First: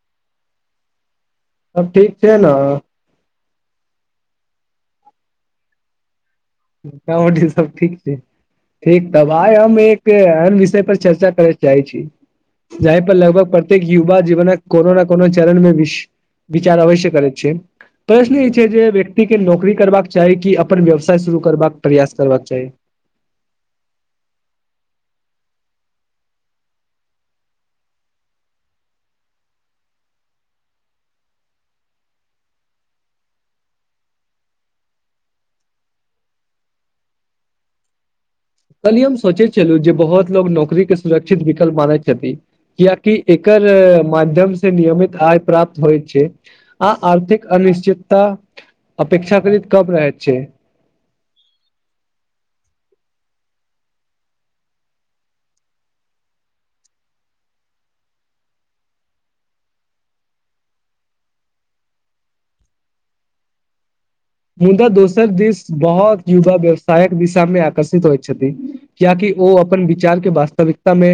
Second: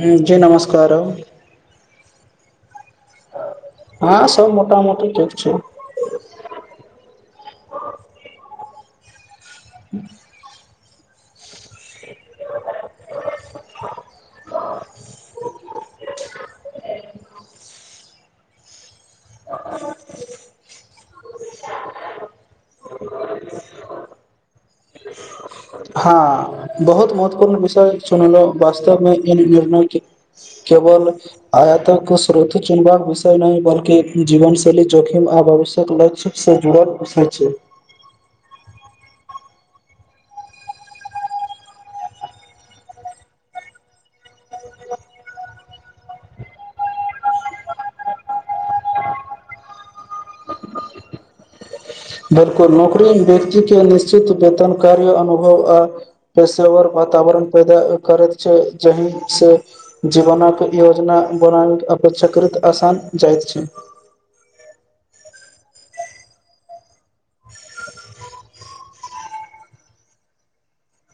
ह जी नमस्कार सब ठीक छै ने हँ सब मोटा मोटी ठीक छै सब ठीक छै ठीक तब आइ हम एक एन विषय पर चर्चा जाइ छी यही पर लगभग प्रत्येक युवा जीवनक कोनो ने कोनो चरण मे विश विचार अवश्य करै छै प्रश्न जे व्यक्ति के नौकरी करबाक चाही कि अपन व्यवसाय शुरू करबाक प्रयास करबाक चाही हँ बहुत महत्वपूर्ण विषय चुनलहुँ वास्तवमे इन योजनाके केवल आयत को स्रोत चुन्बाक विषय नहि बल्कि जीवनशैली जोखिम आ पोषक लक्ष्य से जुड़ल पक्ष छै काल्ही हम सोचे छलहुँ जे बहुत लोको नौकररीे सुरक्षित विकल्प मानैत छथिन कियकि एकर माध्यम से नियमित आय प्राप्त होइ छै आ आर्थिक निश्चितता अपेक्षाकृत कम रहत छै बिलकुल नौकरी व्यक्ति के निश्चित वेतन कार्य अनुभव आ पेशेावर व वातावरण पैदा करैत छै जहिसँ जीवनक योजना बनाब अपन चक्रत आसान जाइत छै मुदा दोसर देस बहुत युवा व्यवसायक दिशामे आकर्षित होइत छथिन कियाकि ओ अपन विचार के वास्तविकतामे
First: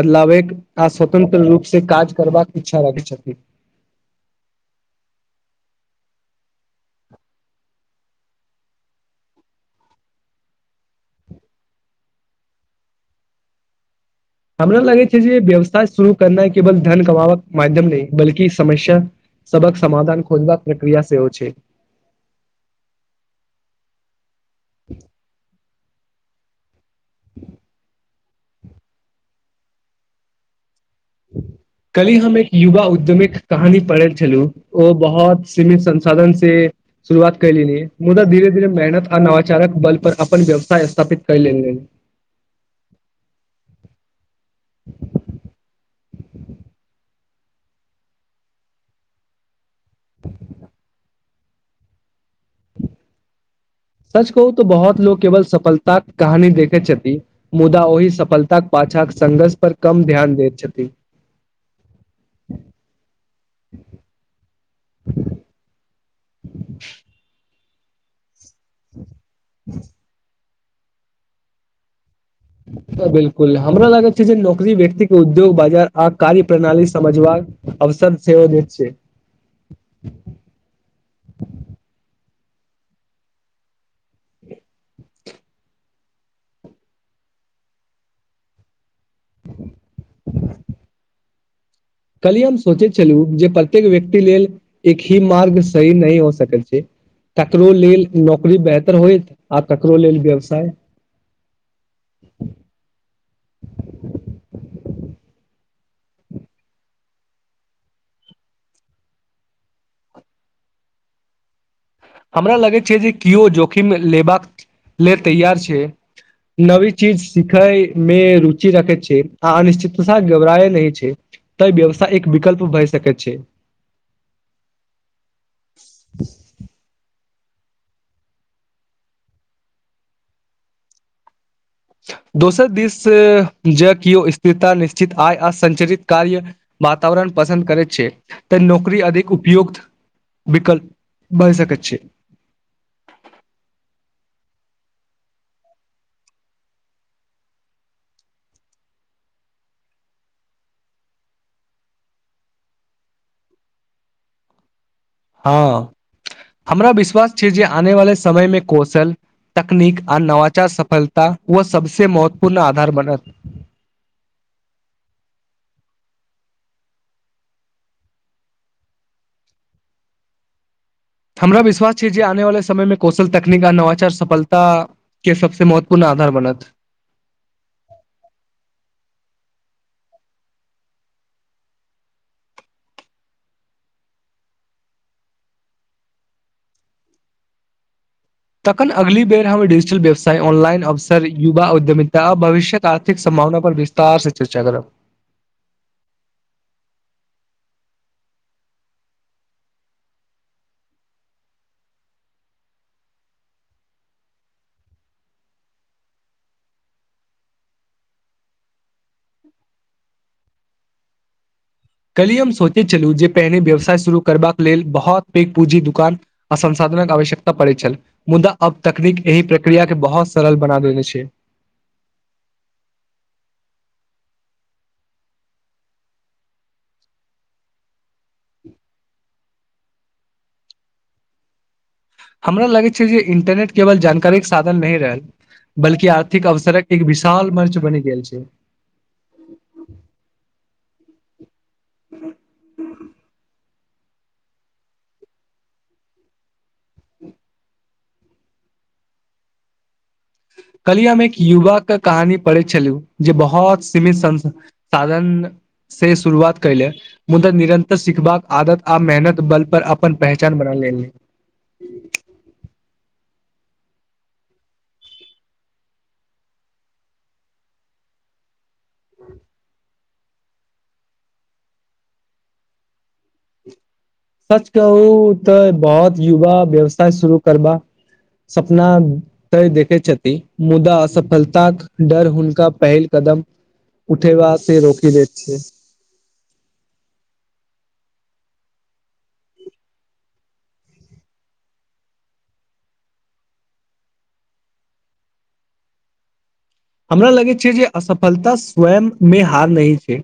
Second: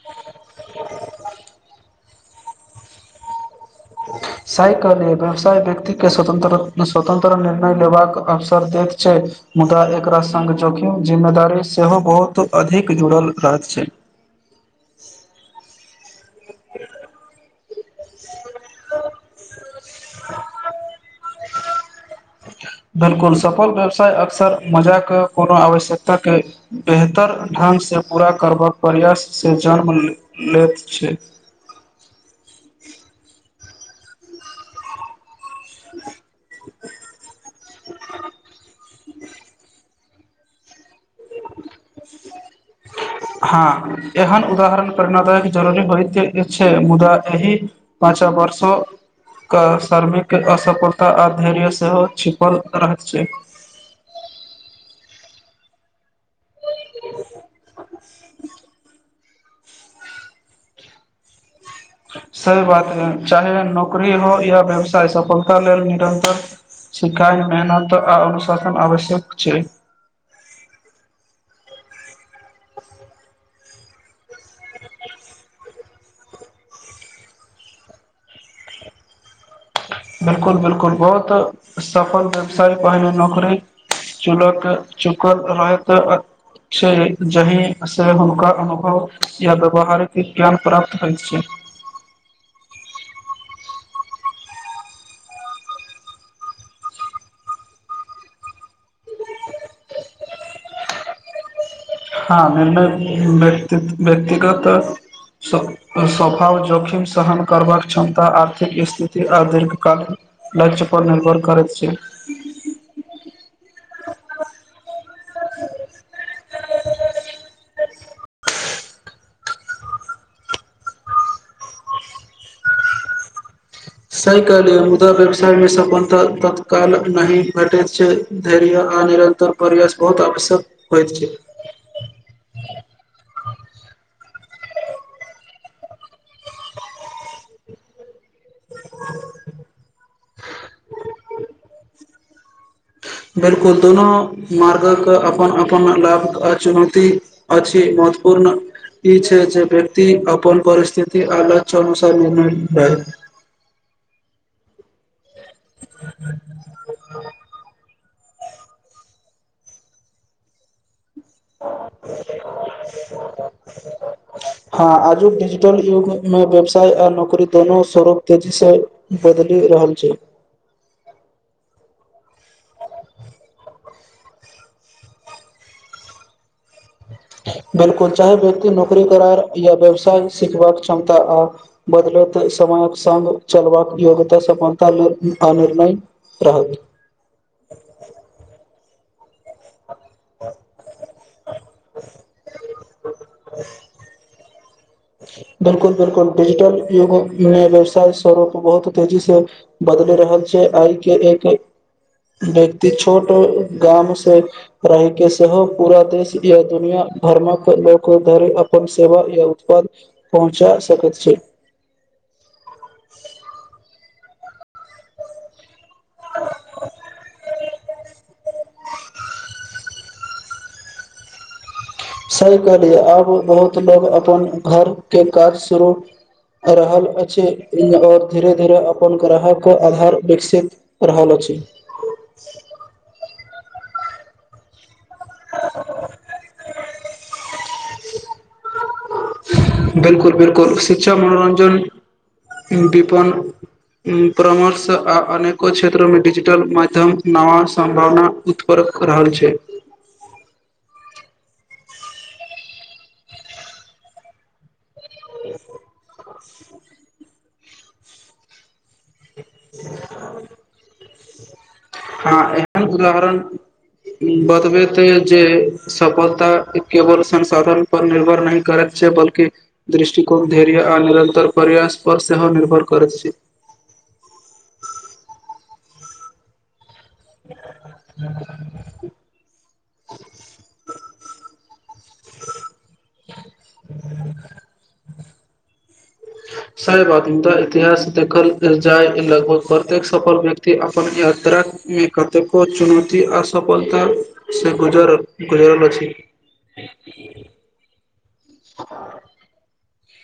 बदलावै आ स्वतंत्र रूप से काज करबाक इच्छा अच्छा राखी छथि साइकल व्यवसाय व्यक्ति के स्वतंत्र स्वतंत्र निर्णय लेबाक अवसर दैत छै मुदा एकरा संघ जोखिम जिम्मेदारी सेहो बहुत अधिक जुड़ल रहैत छै हमरा लगै छै जे व्यवसाय शुरू करनाइ केवल धन कमाबक माध्यम नहि बल्कि समस्य सवक समधान खोजबाक प्रक्रिया सेहोव छै बिलकुल सफल व्यवसाय अक्सर मजाक के कोनो आवश्यकता के बेहतर ढङ्गसँ पूरा करबाक प्रयाससँ जन्म लेत कली हम एक युवा उद्यमी कहानी पढ़ल छलहु ओ बहुत सीमित संसाधन से शुरुआत करली मुदा धीरे धीरे मेहनत अनवाचारक बल पर अपन व्यवसाय स्थापित क ल हँ एहन उदाहरण प्रेणादायक जरूरी होयइत छै मुदा एहि पाँच वर्षोके शार्मिक असफलता आओ धैर्य सेहो छिपल रह छै सच कहू त बहुत लोकोग केवल सफलताक कहानी देखैत छथि मुदा ओहि सफलता पछाँ संघर्ष पर कम ध्यान देत छथि सही बात हइ चाहे नौकरी हो या व्यवसाय सफलता लेल निरन्तर सिखाइ मेहनत आ अनुशासन आवश्यक छै [inaudible] बिलकुल हमरा लागत छै जे नौकरी व्यक्ति के उद्योग बाजार आ कार्य प्रणाली समझबाक से द छै बिलकुल बिलकुल बहुत सफल व्यवसाय पहिल नौकरी चुलक चुकत रहत छै जहि से हुनका अनुभव या व्यवहारके ज्ञान प्राप्त होइत छै कहलियए हम सोचै छलू जे प्रत्येक व्यक्ति लेल एक ही मार्ग सही नहि हो सकैत छै ककरो लेल नौकरी बेहतर होय आ ककरो लेल व्यवसाय हँ निर्णय व्त व्यक्तिगत स्वभाव जोखिम सहन करबाक क्षमता आर्थिक स्थिति आ दीर्घकाल लक्ष्य पर निर्भर करै छै हमरा लगै छै जे केओ जोखिम लेबाक लेल तैयार छै नवी चीज सिखै मे रुचि रखे छै आ अनिश्चितता घबराए नहि छै त व्यवसाय एक विकल्प भय सकत छै सहि कहलीय मुदा व्यवसायमेक ततकाल न भेटैत छै धैर्य आ निरंतर परवास बहुत आवश्यक होयत छै दोसर दिस जँ किओ स्थिरता निश्चित आय असञ्चरित काहैर्य वातावरण पसन्द करैत छै तऽ नौकरी अधिक उपयोग्त विक्लप भहि सकैत है [inaudible] बिलकुल दुनू मार्गक अपन अपन लाभ आ चुनौती अछि महत्वपूर्णब कोण ई छै जे व्यक्त अपन परिस्थिति आ लक्ष्य अनुसार निर्णय लै [inaudible] हँ हमरा विश्वास छै जे आने वाले समय मे कौशल तकनीक आ नवाचार सफल ता वह सबसे महत्वपूर्ण आधार बनत हँ आज डजिटल युगमे मे व्यवसाय आ नौकरी दुनू स्वरूप तेजीसँ बदलि रहल छै हमरा विश्वास छै जे आने वाले समय मे कौशल तकनीक आ नवाचार सफलता के सबसे महत्वपूर्ण आधार बनत बिलकुल चाहे व्यक्ति नौकरी करार या व्यवसाय सिखबाक क्षमता आ बदल समयक स चलबाक योग्यता समानता निर्णय राहल तखन अगली बेर हम डिजिटल व्यवसाय ऑनलाइन अ युवा उऔद्यमितता आ भविष्य्यक आर्थिक संभावना पर विस्तार से चर्चा करब बिलकुल बिलकुल डिजिटल युगमे व्यवसाय स्वरोप बहुत तेजी से बदल रहल छै आइ के एक व्यक्ति छोट गाम से रहैके सेहो पूरा देश या दुनिया भर्मख धरि अपन सेव य उत्पाद पहुँचा सकैत छी कली हम सोचे छलू जे पहिने व्यवसाय शुरू करबाक लेल बहुत पैघ पूँजी दु ान असंसाधनक आवश्यकता पड़ैत छल मुदा अब तकनीक एहि प्रक्रिया के बहुत सरल बना देने छै सही कहलियए अब बहुत लोग अपन घर के काज शुरू रहल अछि और धीरे धीरे अपन ग्राहके आधार विकसित रहल अछि हमरा लगै छै जे इंटरनेट केवल जानकारीके साधन नहि रहल बल्कि आर्थिक अवसरक एक विशाल मर्च बनि गेल छै बिलकुल बिलकुल शिक्षा मनोरञ्जन विपन परामर्श आ अनेको क्षेत्रमे डिजिटल माध्यम नवा सम्भावना उत्पन्क रहल छै [inaudible] कहलिय हम एक युवा के कहानी पढ़े छलिय जे बहुत सीमित सं साधन से शुरुआत कले मुदा निरन्तर सिखबाक आदत आ मेहनत बल पर अपन पहचान बना ले हँ एहन उदाहरण बतबैत ह जे सफलता केवल संसाधन पर निर्भर नहि करैत बल्कि दृष्टिकोण धैर्य आ निरतर परयास पर सेहो निर्भर कर छै सच कहू तऽ बहुत युवा व्यवस्ा शुरू करबा सपना तय देखैत छथि मुदा असफलताक डर हुनका पहिल कदम उठेबा से रोकि दैत छै सहि बात त इतिहास देखल जाय लगभग प्रत्येक सफल व्यक्ति अपन यात्रा मे कतेको चुनौती आ सफलता से गुजर गुजरल अछि हमरा लगैत छै जे असफलता स्वयं मे हार नहि छै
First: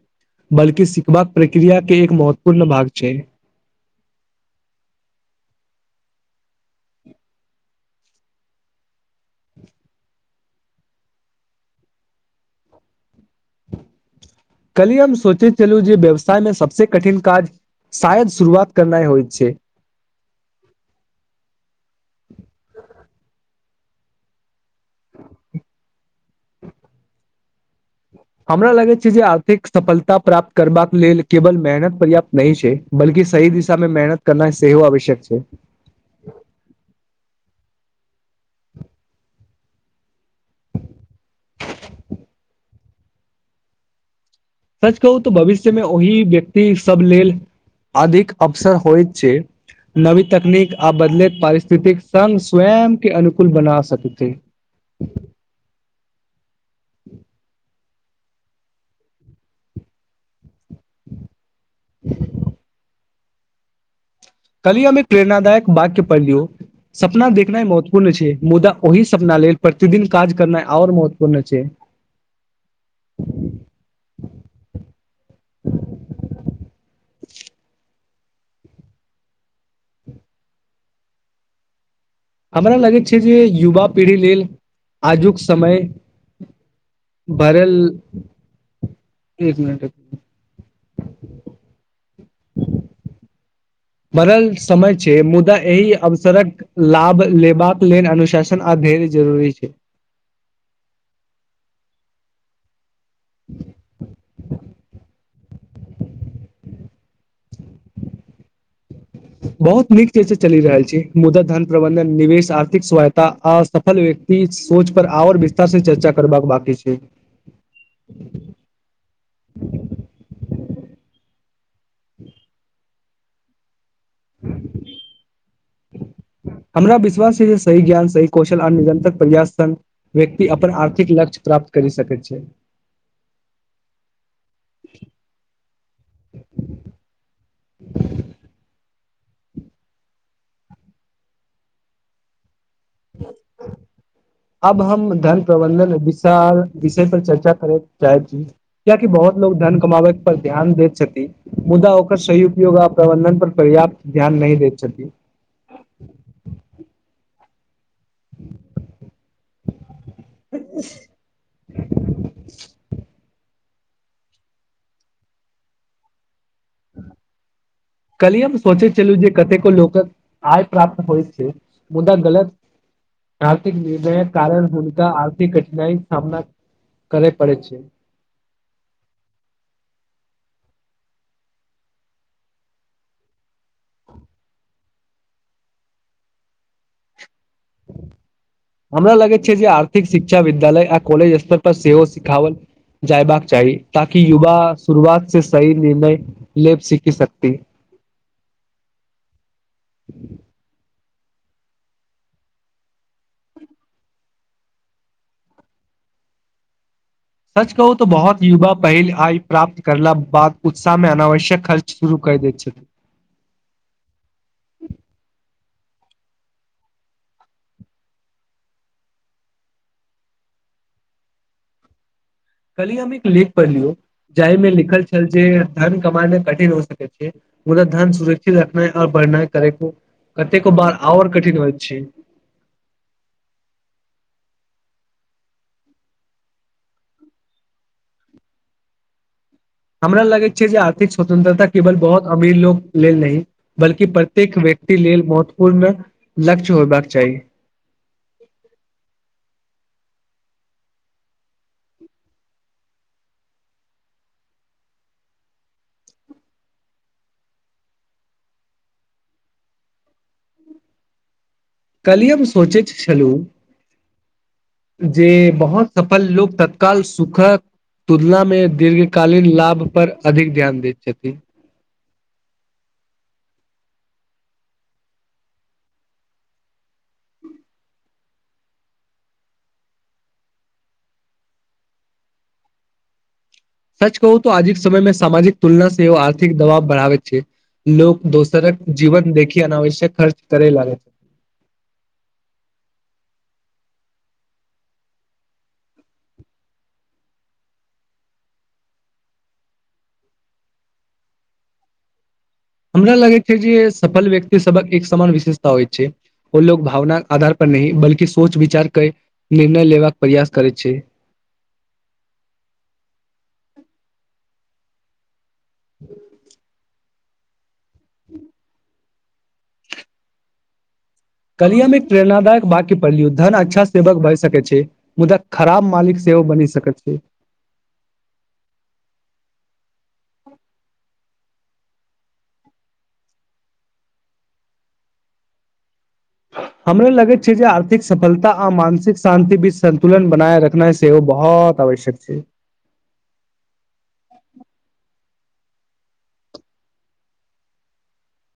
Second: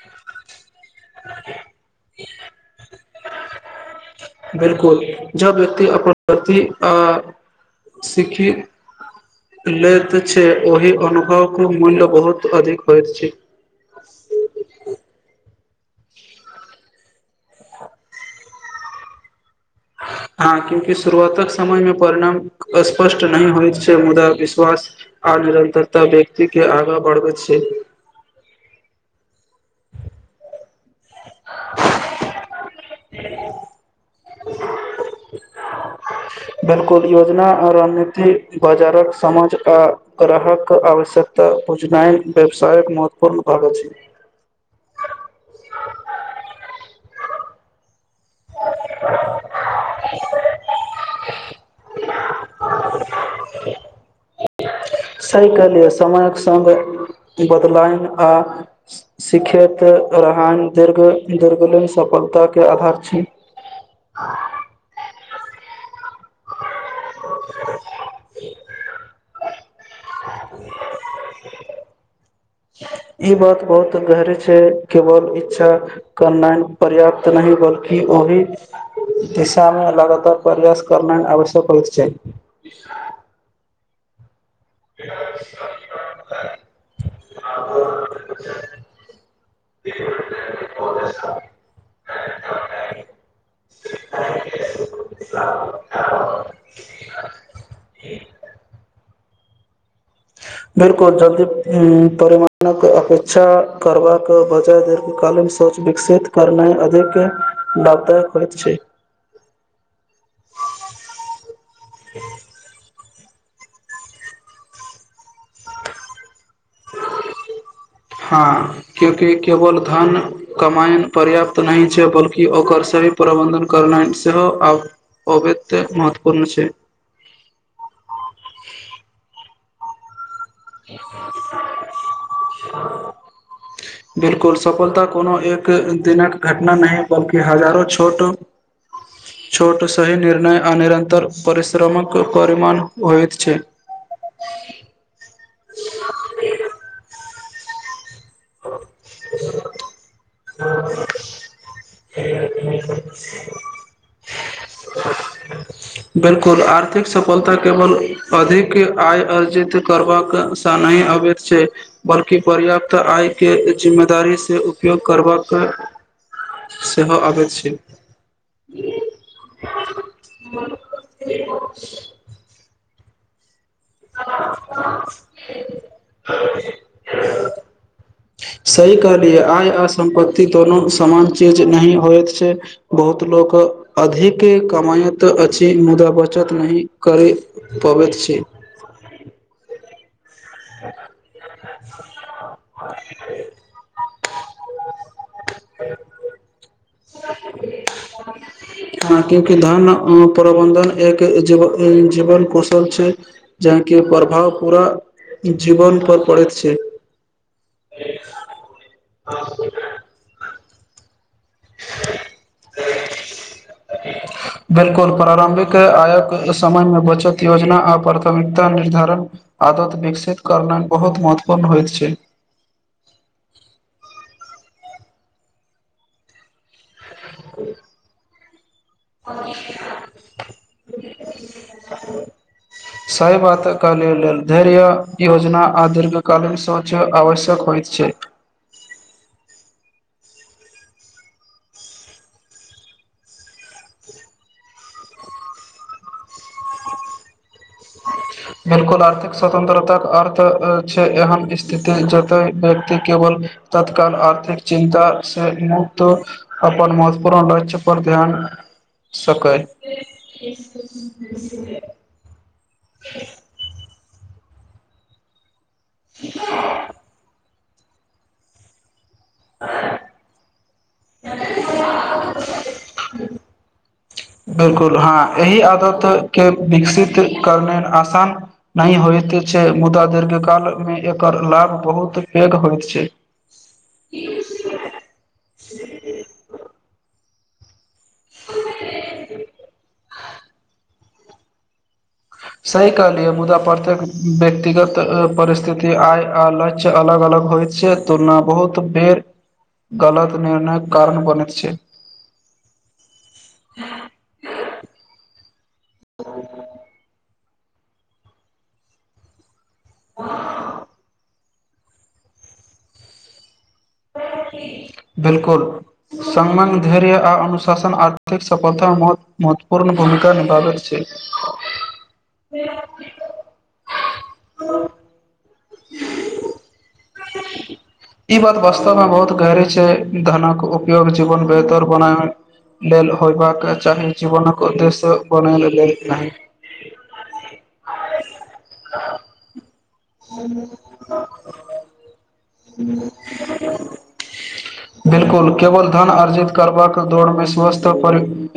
बल कि सीखबाक प्रक्रिया के एक महत्वपूर्ण भाग छै बिलकुल जब व्यक्ति अपन प्रति अ सीखी लेत छै ओहि अनुभव क मूल्य बहुत अधिक होइ छै कलिय हम सोचैत छलूं जे व्यवसाय मे सबस कठिन काज शायद शुरुआत करनाइ होइत छै हँ क्यूंकि शुरुआतक समयमे परिणाम स्पष्ट नहि होइत छै मुदा विश्वास आ निरन्तरता व्यक्ति के आगाँ बढ़बै छै हमरा लागै छै जे आर्थिक सफलता प्राप्त करबाक लेल केवल मेहनत पर्याप्त नहि छै बल्कि सही दिशा मे मेहनत करनाय सेहो आवश्यक छै [inaudible] बिलकुल योजना आ रणनीति बाजारक समाज आ ग्राहक आवश्यकता बुझनाय व्यवसायक महत्वपूर्ण भाग अछि सच कहू तऽ भविष्यमे ओहि व्यक्ति सब लेल अधिक अवसर होइ छै नवीन तकनीक आ बदलैत पारिस्थितिक संग स्वयं के अनुकूल बना सकै सही कहलियै समयक संग बदलायन आ सीखैत रहन दिर्घ दीर्घलिन सफलताके आधार छ [unintelligible] कल्हिये हम एक प्रेरणादायक वाक्य पढ़लियौ सपना देखनाइ महत्वपूर्ण छै मुदा ओहि सपना लेल प्रतिदिन काज करना आओर महत्वपूर्ण छै [unintelligible] ई बात बहुत गहरी छै केवल इच्छा करनाइ पर्याप्त नहि बल्कि ओहि दिशामे लगातार परयास करनाय आवश्यक होइत छै हमरा लगैत छै जे युवा पीढ़ी लेल आजुक समय भरल एक मिनट एक [unintelligible] बनल समय छै मुदा एहि अवसरक लाभ लेबाक लेल अनुशासन आदि पेघ जरूरी छै बिलकुल जल्दी परिमाणक अपेक्षा करबाक बदल दीर्घकालीन सोच विकसित करने अधिक लाभदायक होइत छै बहुत नीक चीज से चलि रहल छी मुदा धन प्रबंधन निवेश आर्थिक स्वाय आ असफल व्यक्ति सोच पर आओर विस्तार से चर्चा करबाक बांकी हँ क्यूकि केवल धन कमायन पर्याप्त नहि छै बल्कि ओकर सही प्रबन्धन करनानि सेहो आव हमरा विश्वास छै जे सही ज्ञान सही कौशल आर निरन्तर प्रयास संग व्यक्ति अपन आर्थिक लक्ष्य प्राप्त करि सकैत छै [unintelligible] बिलकुल सफलता कोनो एक दिनक घटना नहि बल्कि हजारों छोट छोट सही निर्णय आ निरतर परिश्रमक परिमाण होयत छै अब हम धन प्रबंधन विशाल विषय पर चर्चा करैक चाही कियाकी बहुत लोग धन कमाबै पर ध्यान देैत छथि मुदा ओकर सही उपयोग आ प्रबंधन पर पर्याप्त ध्यान ध्यान नहि दे छथिक फलता केवल अधिक आय अर्जित करबाक सँ नहि अबैत छै बल्कि पर्याप्त आय के जिम्मेदारीसँ उपयोग करबाक सेहो आबैत छै कल्ही हम सोचैत छलहु जे कतेको लोकक आय प्राप्त होइत छै मुद्दा गलत आर्थिक निर्णय कारण हुलनका आर्थिक कठिनाइ सामना करे पड़े छै सही कहलियै आय आ सम्पत्ति तोनो समान चीज नहि होइत छै बहुत लोग अधिक कमाायत अछि मुदा बचत नहि करै हमरा लगै छै जे आ शिक्षा विद्यालय आ कॉलेज स्तर पर सेहो सिखाओल जयबाक चाही ताकि युवा शुरुआत से सही निर्णय लेब सीखी सकती हँ क्यूंकि धन प्रबन्धन एक जीवन जीवन कौशल छै जेके प्रभाव पूरा जीवन पर पडैत छै सच कहू तऽ बहुत युवा पहिल आय प्राप्त करला बाद उत्साहमे अनावश्यक खाच शुरू कर द के आयक समयमे बचत योजना आ प्राथमिकता निर्धारण आदत विकसित कर बहुत महत्वपूर्ण होयत छै कल्ही हम एक लेख पढ़लियो जाहि मे लिखल छल जे धन कमाना कठिन हो सक ओ धान सुरक्षित ना आओर बढ़नाइ करै कतेको ओर कठिन होइत छै साइ बाात काल लेल धर्य योजना आ दीर्घ कालीन शौच आवश्यक होइत छै हमरा लगैत छै जे आर्थिक स्वतंत्रता केवल बहुत अमीर लोग लेल नहि बल्कि प्रत्येक व्यक्ति लेल महत्वपूर्ण लक्ष्य होयबाक चाही बिल्कुल आर्थिक स्वतंत्रता अर्थ त छै एहन स्थिति जतय व्यक्ति केवल तत्काल आर्थिक चिन्ता मुक्त अपन महत्वपूर्ण लक्ष्य पर ध्यान सकर काल्हि हम सोचैत छलहु जे बहुत सफल लोक तत्काल सुखक तुलना मे दीर्घ कालीन लाभ पर अधिक ध्यान देय छथि बिलकुल हँ एहि आदत के विकसित करने आसान नहि होइत छै मुदा दीर्घ कालमे एकर लाभ बहुत पैघ होइत छै सच कहूऽ आजिक समय मे सामजिक तुलना सेहो आर्थिक दबाव बढ़ाव छै लोक दोसरक जीवन देखी अनावश्यक कार्च करे लागे छै सही कहलियै मुदा प्रत्येक व्यक्तिगत परिस्थिति आय आ लक्ष्य अलग अलग होइ छै तुलना बहुत बेर गलत निर्णयक कारण बनैत छै हमरा लगै छै जे सफल व्यक्ति सबक एक समान विशेषता होइ छै उ लोग भावनाके आधार नहि बल्कि सोच विचार के निर्णय लेबाक प्रयास करै छै बिलकुल सम्मान धैर्य आ अनुशासन आर्थिक सफलतता म महत्वपूर्ण भूमिका निभावै छै काल्हि एक प्रेरणादायक वाक्य पढ़लिय धन अच्छा सेवक भए सकै छै मुदा खराब मालिक सेहो बनी सक छै जे धनक उपयोग जीवन बेहतर बनाय लेल होयबाक चाही जीवनक उद्देश्य बन लेल नहि हमरा लगे छै जे आर्थिक सफलता आ मानसिक शान्ति बीच सन्तुलन बनाय रखना सेहो बहुत आवश्यक छै बिल्कुल केवल धन अर्जित करबाक दौड़मे स्वस्थ परि पर